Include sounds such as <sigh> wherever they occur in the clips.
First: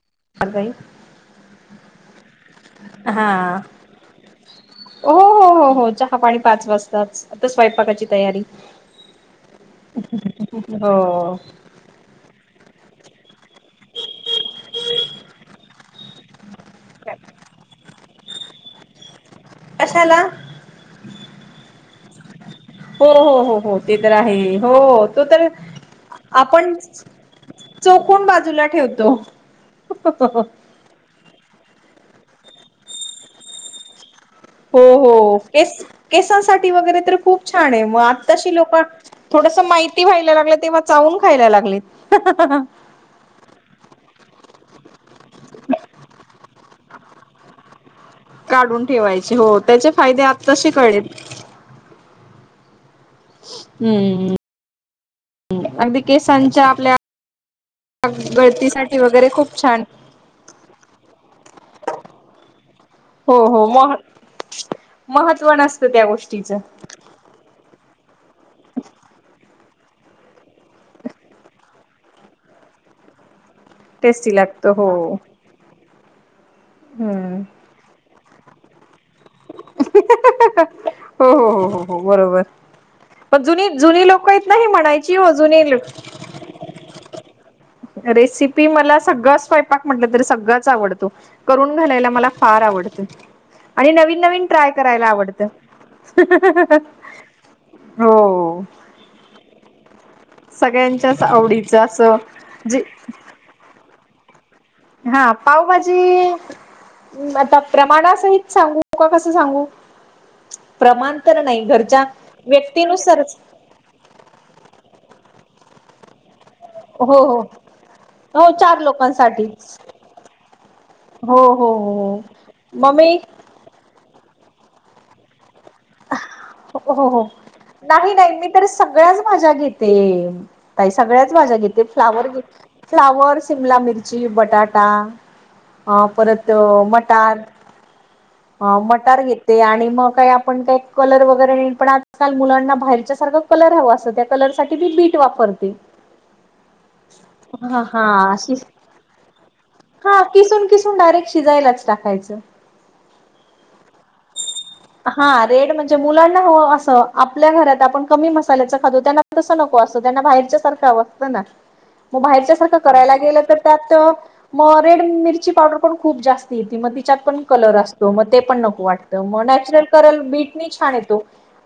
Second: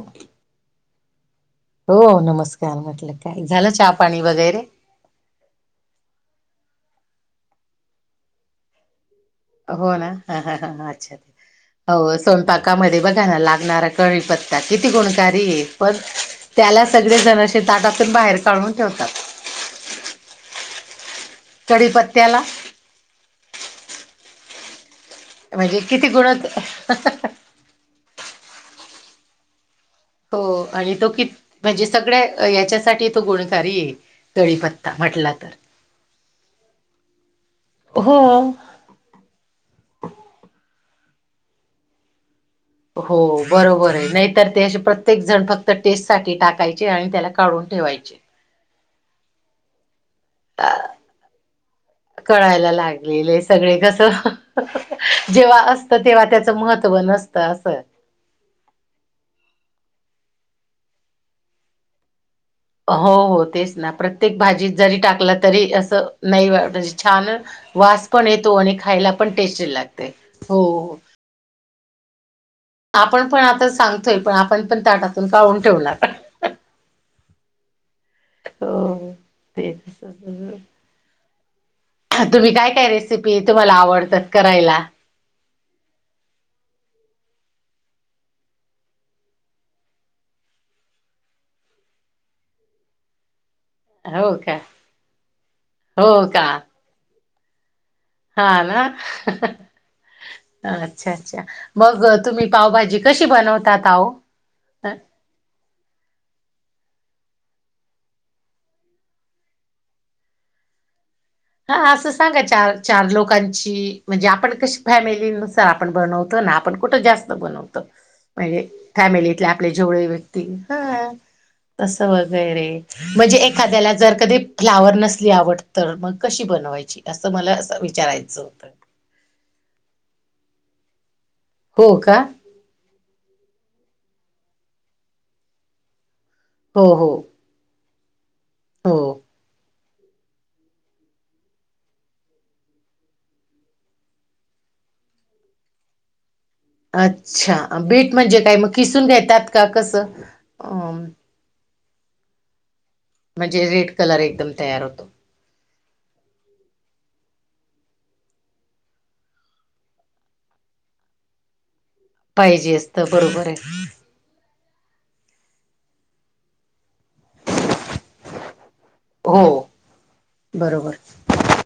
Okay. Sai हो. नमस्कार म्हटलं झालं चहा पाणी वगैरे. हो. हो. हो. चहा पाणी पाच वाजताच आता स्वयंपाकाची तयारी. हो. ना ह हो अच्छा हो स्वयंपाकामध्ये बघा ना लागणारा कडी पत्ता किती गुणकारी आहे. पण त्याला सगळे जणताटातून बाहेर काढून ठेवतात. कशाला. कडीपत्त्याला हो. हो. हो. हो. ते तर आहे. हो तो तर म्हणजे किती गुणच आपण चोकून बाजूला ठेवतो. हो. आणि तो म्हणजे सगळ्या हच्यासाठी तो गुणकारी आहे. हो. कढीपत्ता म्हटला हो. तर केसांसाठी वगैरे तर खूप छान आहे. मग आत्ताशी हो. लोक थोडस माहिती व्हायला लागलं. तेव्हा चावून खायला लागलेत. हो. बरोबर आहे. नाहीतर ते असे प्रत्येक जण फक्त टेस्ट साठी टाकायचे. आणि त्याला काढून ठेवायचे. काढून ठेवायचे हो त्याचे फायदे आता अ तसे कळेल. कळायला लागलेले सगळे कस हम्म जेव्हा अगदी असतं तेव्हा त्याचं केसांच्या आपल्या महत्त्व नसतं असं. गळतीसाठी वगैरे खूप छान. हो. हो. तेच ना प्रत्येक भाजी जरी टाकला. महत्त्व तरी नसतं त्या असं. नाही गोष्टीचं. वाज छान वास पण येतो. आणि खायला पण टेस्टी लागते. हो आपण पण आता सांगतोय. टेस्टी पण आपण लागतो पण हो. ताटातून काडुन ठेवणार. हम्म. हो तेस हो हो हो हो हो बरोबर रेसिपी पण जुनी तुम्हाला जुनी आवडतात लोक इत नाही करायला? म्हणायच. अजून येईल. रेसिपी मला सगळं स्वयपाक म्हटलं तरी सगळंच आवडतो. करून घालायला मला फार आवडते. आणि नवीन हो नवीन का ट्राय करायला आवडत. हो का हा ना. अच्छा सगळ्यांच्याच अच्छा आवडीचं मग असं तुम्ही जे पावभाजी कशी बनवतात आहो? हा पावभाजी आता प्रमाणासहित सांगू का कसं सांगू? प्रमाण तर नाही हा घरच्या असं सांगा चार चार व्यक्तीनुसार म्हणजे आपण कशी फॅमिली आपण बनतो ना. खठं हो जास्त हो बनवत हो म्हणजे चार फॅमिलीतले आपले लोकांसाठीच. जेवढ व्यक्ती ह हो हो हो तस हो वगैरे मग मी म्हणजे एखाद्याला जर कधी फ्लावर नसली आवड तर मग कशी बनवायची हो हो असं मला नाही नाही विचारायचं मी तर होतं. सगळ्याच भाज्या घेते काय सगळ्याच भाज्या घेते हो का फ्लावर घेत फ्लावर, शिमला मिर्ची, बटाटा हा परत अ हो हो मटार हा हो मटार घेते आणि मग काय आप आपण काय कलर वगैरे नाही पण आजकाल मुलांना बाहेरच्या सारखं कलर हवं असंत त्या कलर साठी मी बीट वापरते. <unintelligible> अच्छा, हा हा बीट म्हणजे अशी काय मग किसून घेतात का कसं? हा किसून अ किसून डायरेक्ट शिजायलाच टाकायचं. म्हणजे रेड कलर एकदम तयार होत हा रेड म्हणजे मुलांना हो अस आपल्या घरात आपण कमी मसाल्याच खातो. त्यानां तस नको असतो त्यांना बाहेरच्या सारखं हंव अंसतं ना मग बाहेरच्या पाहिजे सारखं असतं करायला गेलं बरोबर तर आहे त्यात मग रेड मिरची पावडर पण खूप जास्त येती मग तिच्यात पण कलर असतो मग ते पण नको वाट म हो नॅचरल करल बीटनी छान बरोबर येतो.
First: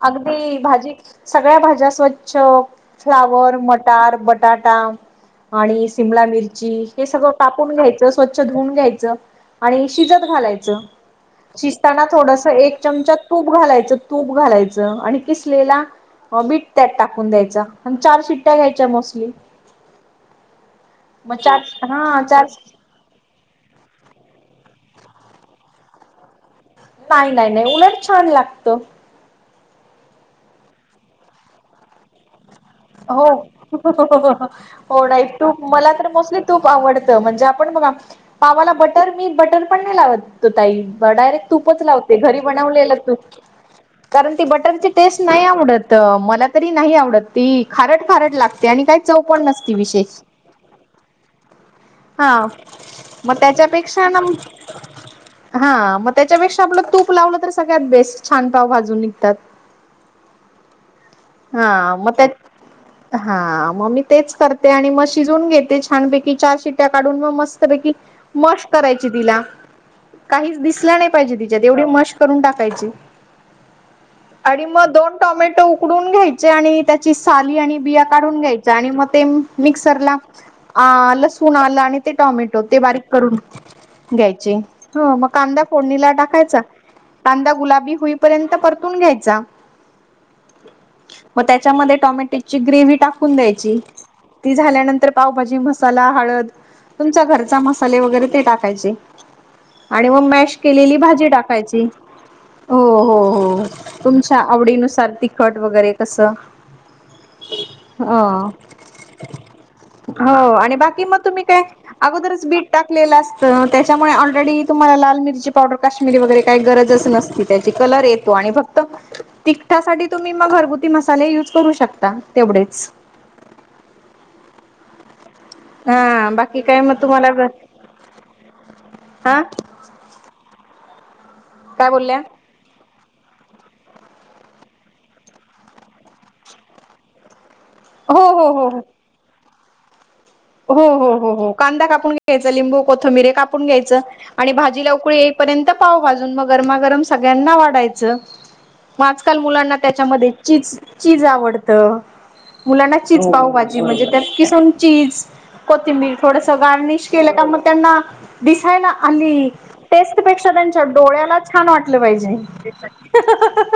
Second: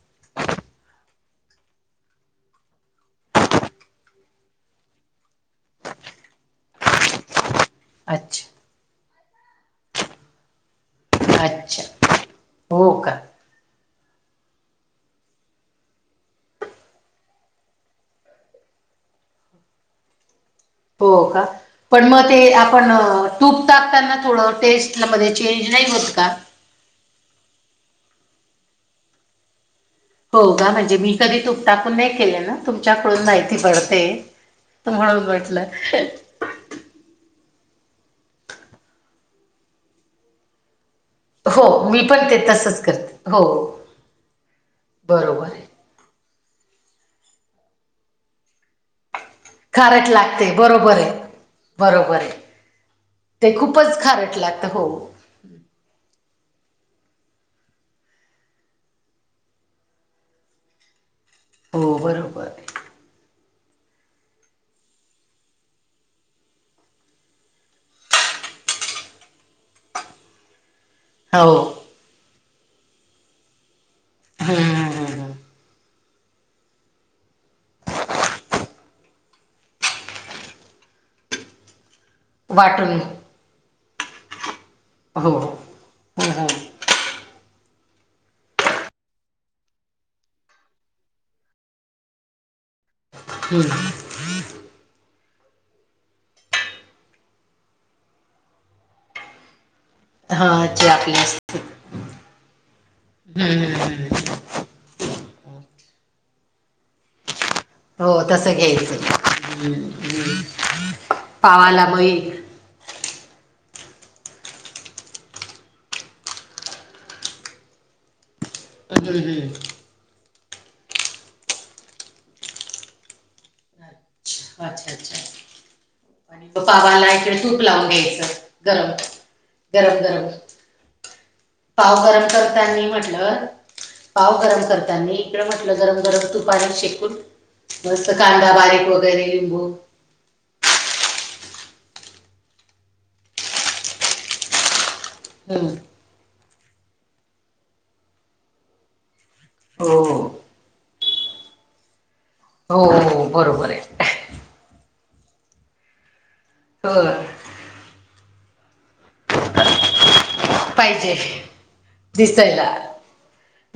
अगदी भाजी सगळ्या भाज्या स्वच्छ फ्लावर, मटार, बटाटा- आणि शिमला मिरची- हे सगळं कापून घ्यायचं स्वच्छ अच्छा धुऊून घ्यायचं आणि शिजत घालायचं. शिजताना अच्छा थोडस एक हो का चमचा तूप घालायचं तूप घालायचं आणि किसलेला हो, बिट त्यात टाकून द्यायचा आणि चार शिट्टया घ्यायच्या मोस्टली. हो मग का चार पण म हा ते चार आपण तूप टाकताना थोडं टेस्ट मध्ये चेंज नाही होत का? नाही नाय नाय उलट छान लागत. हो कां म्हणजे मी कधी तूप टाकून नाय केले ना तुमच्याकडून हो माहिती पडते हो म्हणून नाय तूप म्हटलं मला तर मोस्तली तूप आवडतं म्हणजे आपण बघा पावाला बटर मी बटर पण नाही लावत ताई डायरेक्ट हो तूपच मी लावते पण ते घरी तसंच बनवलेलं तूप, करते हो कारण ती बटरची टेस्ट नाही बरोबर आहे आवडत. मला तरी नाही आवडत ती खारट खारट लागते आणि काय चव पण नस खारट लागते बरोबरये हा म ते खूपच त्याच्यापेक्षा न खारट लागतं हो हा मग त्याच्यापेक्षा आपलं तूप लावलं तर सगळ्यात बेस्ट छान पाव भाजून निघतात. हा हो म त्यात बरोबर आहे हा म मी तेच करते आणि म शिजून घेते छानपैकी चार शिट्या काढून म मस्तपैकी मस्ट करायची तिला काहीच दिसलं नाय पाहिजे हो तिज्यात एवढी मस्श करून टाकायची हम्म आणि म हम्म दोन हम्म हम्म टोमॅटो उ उकडून घ्यायचे आणि त्याची साली आणि बिया काढून घ्यायच्या आणि म ते मिक्सरला- आं लसूण आलं आणि ते टॉमॅटो ते वाटून बारीक करून घ्यायचे. हं म हो कांदा- फोडणीला हो टाकायचा कांदा गुलाबी होईपर्यंत परतून घ्यायचा. म त्याच्यामध्ये टोमॅटोची ग्रेवी टाकून द्यायची. ती झाल्यानंतर पावभाजी मसाला हळद तुमचां घरचा मसाले वगैरे ते टाकायचे. आणि म मॅश हां जे केलेली आपले भाजी टाकायची हो हो हो हम्म हम्म हम्म तुम च्या आवडीनुसार तिखट वगैरे कसं हो तसं घ्यायचं <unintelligible> अ हम्म हो आणि बाकी म तुम्ही काय पावाला मग अगोदरच हम्म बीट टाकलेलं असतं त्याच्यामुळे ऑलरेडी तुम्हाला लाल मिरची पावडर काश्मीरी वगैरे काय गरजच नसती. त्याची कलर येत तो आणि फक्त हम्म तिखटासाठी तुम्ही म घरगुती मसाले युज करू शकता तेवढेच अच्छा अच्छा हा आणि बाकी तो काय मग पावाला तुम्हाला इकडे तूप लावून घ्यायचं गरम हा गरम गरम काय पाव बोलल्या गरम करतानी म्हटलं पाव गरम करताना इकड म्हटलं गरम गरम तू पाणी शेकून <unintelligible> थोडासा हो हो कांदा हो वगैरे हो बारी म <unintelligible> हो हो हो हो कांदा कापून घ्यायचा लिंबू कोथंबिरे कापून घ्यायचं आणि भाजीला उकळी पर्यंत हम्म पाव भाजून मग गरमागरम सगळ्यांना वाढायचं <unintelligible> मग आजकाल मुलांना हो त्याच्यामध्ये चीज चीज आवडतं <unintelligible> हो मुलांना चीज हो बरोबर पाऊभजी आहे म्हणजे त्यात किसनचीज <unintelligible> कोती मी थोडस हो गार्निश केलं का मग त्यांना दिसाय ना आली <unintelligible> टेस्ट पेक्षा त्यांच्या पाहिजे डोळ्याला छान वाटलं पाहिजे दिसायला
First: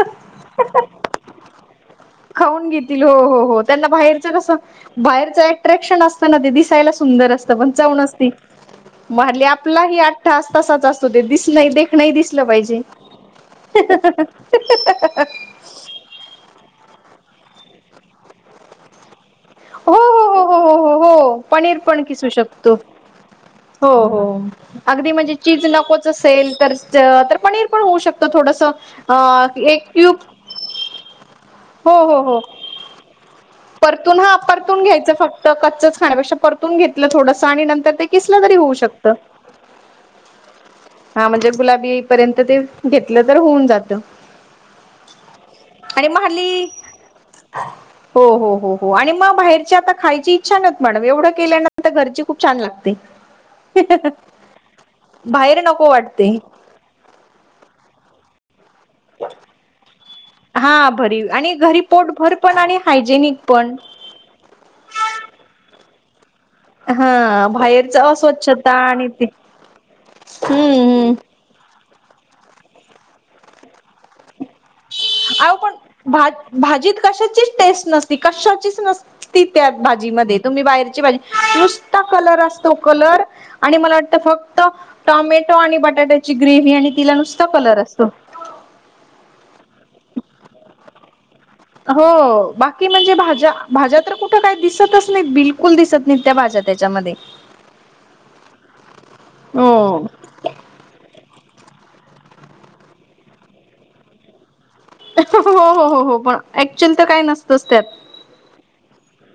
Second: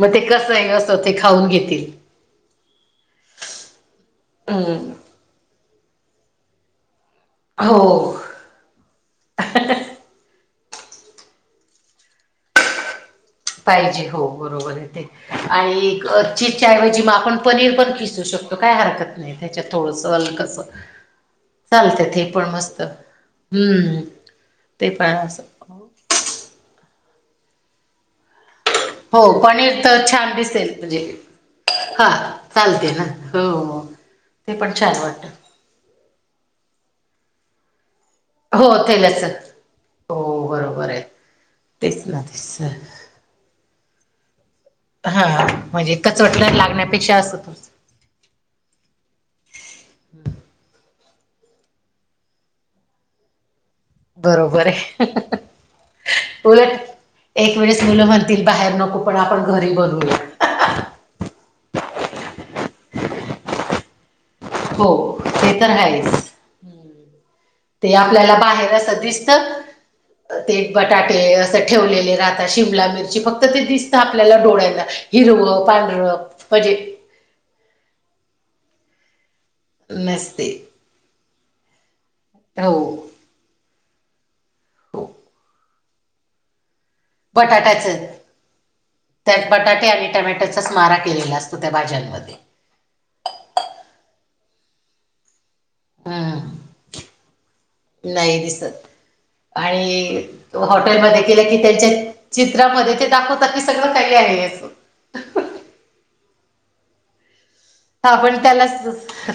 मग ते कसं आहे असं ते खाऊन घेतील <unintelligible> खाऊन घेतील हो हो हो त्यांना बाहेरच कसं हम्म बाहेरचं <unintelligible> अ्रॅक्शन असत ना ते दिसायला सुंदर असत पण जान हो असती <unintelligible> म्हले आपलाही आठठास तसाच असतो ते दिस नाही देखणंही दिसलं पाहिजे <unintelligible> पाहिजे हो बरोबर आहे ते आणि <unintelligible> च्याऐवजी म आपण पनीर पण खिसू शकतो काय हरकत नाही त्याच्यात हो थोडस हो हो हलकस हो हो हो पनीर पन खीसु शकतो हो हम्म हो ते अगड़ी पण म्हणजे असं चीज नको सेल तर तर पनीर पण होऊ शकत थोडस <unintelligible> हो पनीर एक तर क्यूब छान दिसेल म्हणजे हो हा हो हो चालते ना हो परतून हा ते पण परतून छान घ्यायच फक्त वाटतं कच्च खाण्यापेक्षा परतून घेतलं थोडं आणि नंतर ते <unintelligible> सलं तरी होऊ हो शकत तेलाचं हो बरोबर आहे हा म्हणजे गुलाबी तेच ना पर्यंत तेच ते घ लं तर होऊन जात <unintelligible> हा म्हणजे आणि मग कचवटल्यार हल्ली लागण्यापेक्षा असं <unintelligible> हो हो हो हो आणि मग बाहेरची आता खायची इच्छा नव्हत मॅडम एवढं केल्यानंतर घरची खूप छान लागते बरोबर आहे बाहेर नको वाटते <unintelligible> उलट एक वेळेस मुलं म्हणतील बाहेर नको पण आपण घरी बनवूया <unintelligible> हा भरी आणि घरी पोटभर पण आणि हायजेनिक पण <unintelligible> हो ते तर आहेच <unintelligible> हा ते बाहेरच आपल्याला बाहेर अस्वच्छता अस आणि ते दिसत ते हम्म बटाटे हम्म अस <unintelligible> ठेव राह शिमला मिरची फक्त ते दिसत आपल्या डोळ्या <unintelligible> हिरव अहो पण पांढर भा म्हणजे <unintelligible> भाजीत कशाचीच टेस्ट नसती कशाचीच नसती त्या भाजी म नसते तुम्ही बाहेरची भाजी कलर असतो हो कलर आणि मला वाटत फक्त टमॅटो आणि बटाटे ची ग्रेवी आणि <unintelligible> कलर बटाट्याच असतो त्यात बटाटे आणि टमॅटोचाच मारा केलेला असत <unintelligible> हो बाकी म्हणजे भाज्या भाज्या तर कुठे काही दिसतच नाही बिल <unintelligible> कुल दिसत नित्या भाझ्या हम्म त्याच्यामध्ये नाही दिसत हो आणि हॉटेलमध्ये केले की त्यांच्या चित्रामध्ये ते दाखवतात की सगळं काही आहे असं हो हो हो हो पण ऍक्च्युअली तर काय नसतच त्यात आपण त्याला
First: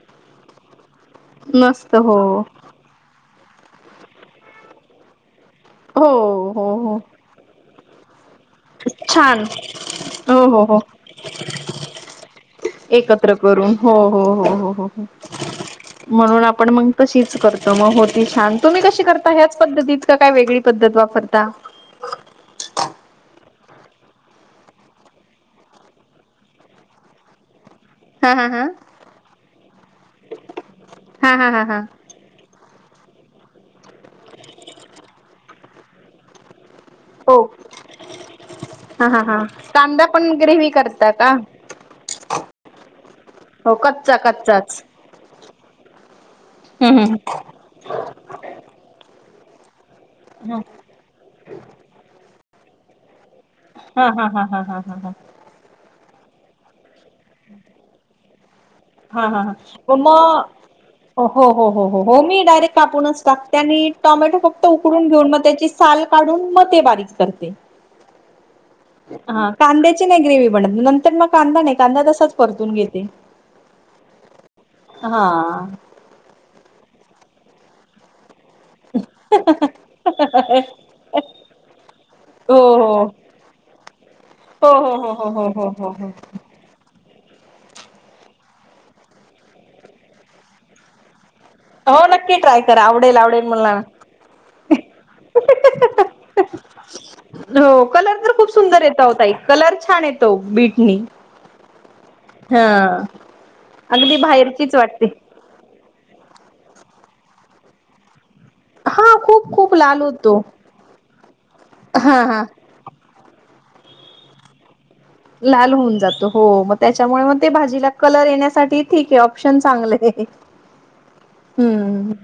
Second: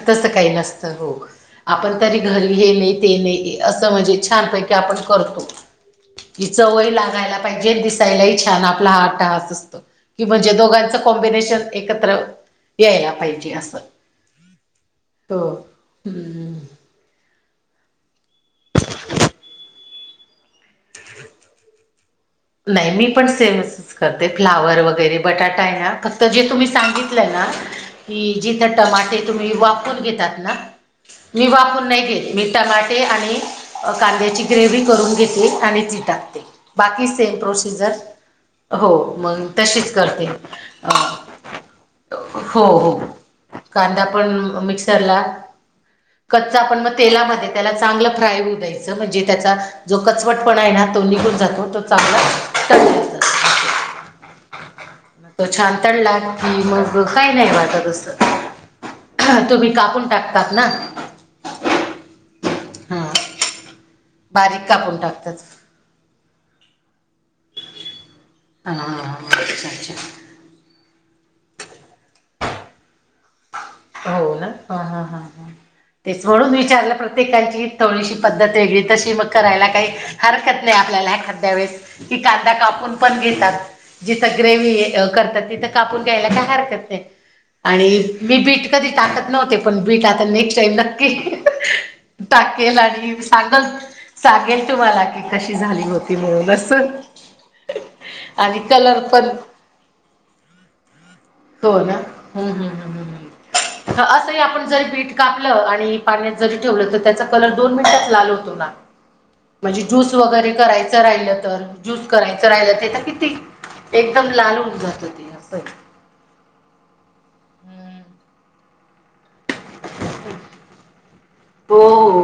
तसं काही नसतं हो नसत आपण हो तरी घरी घेणे ते नाही <unintelligible> असं म्हणजे छान पैकी आपण करतो हो कि हो चवय हो लागायला पाहिजे दिसायलाही छान आपला हा छान टास असतो <unintelligible> कि हो म्हणजे हो हो दोघांचं कॉम्बिनेशन एकत्र यायला एकत्र पाहिजे असं. हो म्हणून हम्म आपण म तच तर मग होती छान तुम्ही कशी करता ह्याच पद्धतीत का काय वेगळी पद्धत वापरता नाही मी पण सेवच <unintelligible> करते फ्लावर वगैरे बटाटा आहे ना फक्त जे तुम्ही सांगितलंय ना हि हा हा हा जिथं टमाटे तुम्ही वापून घेतात ना हा मी हा हा हा वापून नाही केेले मी टमाटे आणि कांद्याची ग्रेव्ही करून घेतली आणि ती टाकते बाकी सेम हो प्रोसिजर <unintelligible> हो हा हा मग हा तशीच कांदा करते पण ग्रेव्ही अ करता का हो हो हो कांदा कच्चा पण कच्चाच मिक्सरला कच्चा आपण मग हम्म तेलामध्ये त्याला चांगलं फ्राय होऊ द्यायचं म्हणजे त्याचा जो कचवट पण हम्म आहे ना तो निघून जातो तो चांगला टं हा हा हा हा हा हा मग तो छान तडला की मग काही नाही राहता असं. हा हा तुम्ही ह कापून मग टाकतात ना हो हो हो हो हो मी डायरेक्ट हां कापूनच टाकते आणि टॉमॅटो फक्त बारीक कापून उकडून घेऊन मग टाकतात त्याची साल काढून म ते बारीक करते. हा अच्छा कांद्याची अच्छा नाही ग्रेवी म्हणत नंतर मग कांदा नाही कांदा तसाच परतून घेते. हो ना ह हा तेच म्हणून विचारलं प्रत्येकाची थोडीशी पद्धत वेगळी तशी मग करायला काही हरकत नाही आपल्याला ह एकादया वेळे की कांदा कापून हो पण घेतात. जिथं हो हो ग्रेव हो हो करतात हो हो तिथं हो हो कापून हो. घ्यायला काय हरकत नाही. आणि मी बीट कधी टाकत नव्हते पण बीट आता नेक्स्ट टाईम नक्की. हो नक्की ट्राय टाके करा लाडी आवडेल आवडेल सांखर मला सांगेल तुम्हाला कि कशी झाली होती म्हणून अस हो कलर तर खूप सुंदर येत होता एक कलर छान येतो बीटनी हो ना हा अगदी असं आपण बाहेरचीच जरी पी वाटते कापलं आणि पाण्यात जरी ठेवलं तर त्याचा कलर दोन मिनिटात लाल होतो ना हा खूप खूप म्हणजे लाल ज्यूस होतो वगैरे करायचं राहिलं, तर ज्यूस हा हा करायचं राहिलं ते तर किती? एकदम लाल उघत होती. लाल होऊन जातो हो मग त्याच्यामुळे मग ते भाजीला कलर येण्यासाठी ठीक आहे ऑप्शन चांगले आहे. हो हम्म हो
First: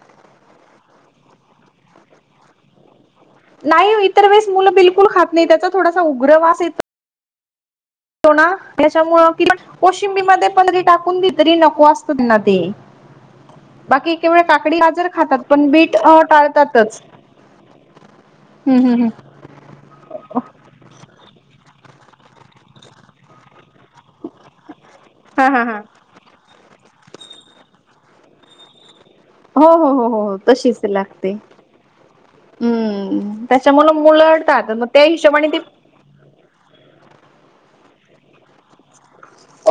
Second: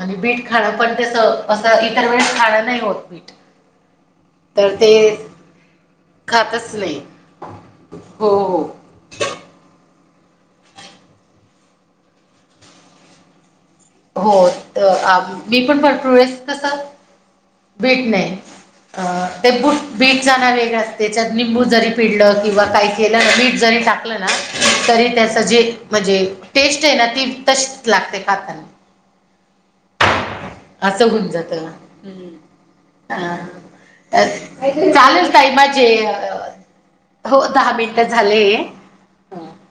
आणि बीट खाणं पण तेस असं इतर वेळेस खाणं नाही होत बीट नाही इतर वेस तर मुलं ते बिलकुल खात नाही त्याचा थोडासा उग्रवास येत. खातच नाही हो ना हो. त्याच्यामु कि कोशिंबी मध्ये परी टाकून द तरी नको असतो त्यांना ते. बाकी केव हो काकडी त गजर आ खातात मी पण बीट भरपूर वेळेस कसं टाळतातच बीट नाही. हम्म हम्म हम्म ते बूट बीट जाण वेगळं असते त्याच्यात निंबू जरी पिडलं किंवा काही केलं बीट जरी टाक ट ना तरी त्याच हा जे हा हा म्हणजे टेस्ट आहे ना ती तशी लागते खातात. हो हो हो हो हो तशीच असं होऊन लागते. जात. हा हम्म त्याच्यामुळे मुलंडतात मग त्या चालेल हिशोबाने काही ते माझे अ हो दहा मिनटं झाले.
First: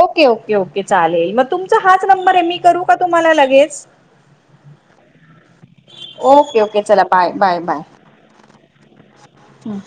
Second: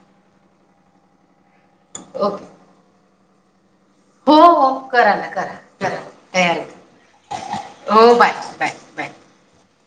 ओके ओके ओके चालेल मग तुमचा हाच नंबर आहे, ओके मी करू का तुम्हाला लगेच? हो हो करा ना करा करा काही ओके. ओके. हरकत चला बाय बाय बाय नाही हो बाय बाय हम्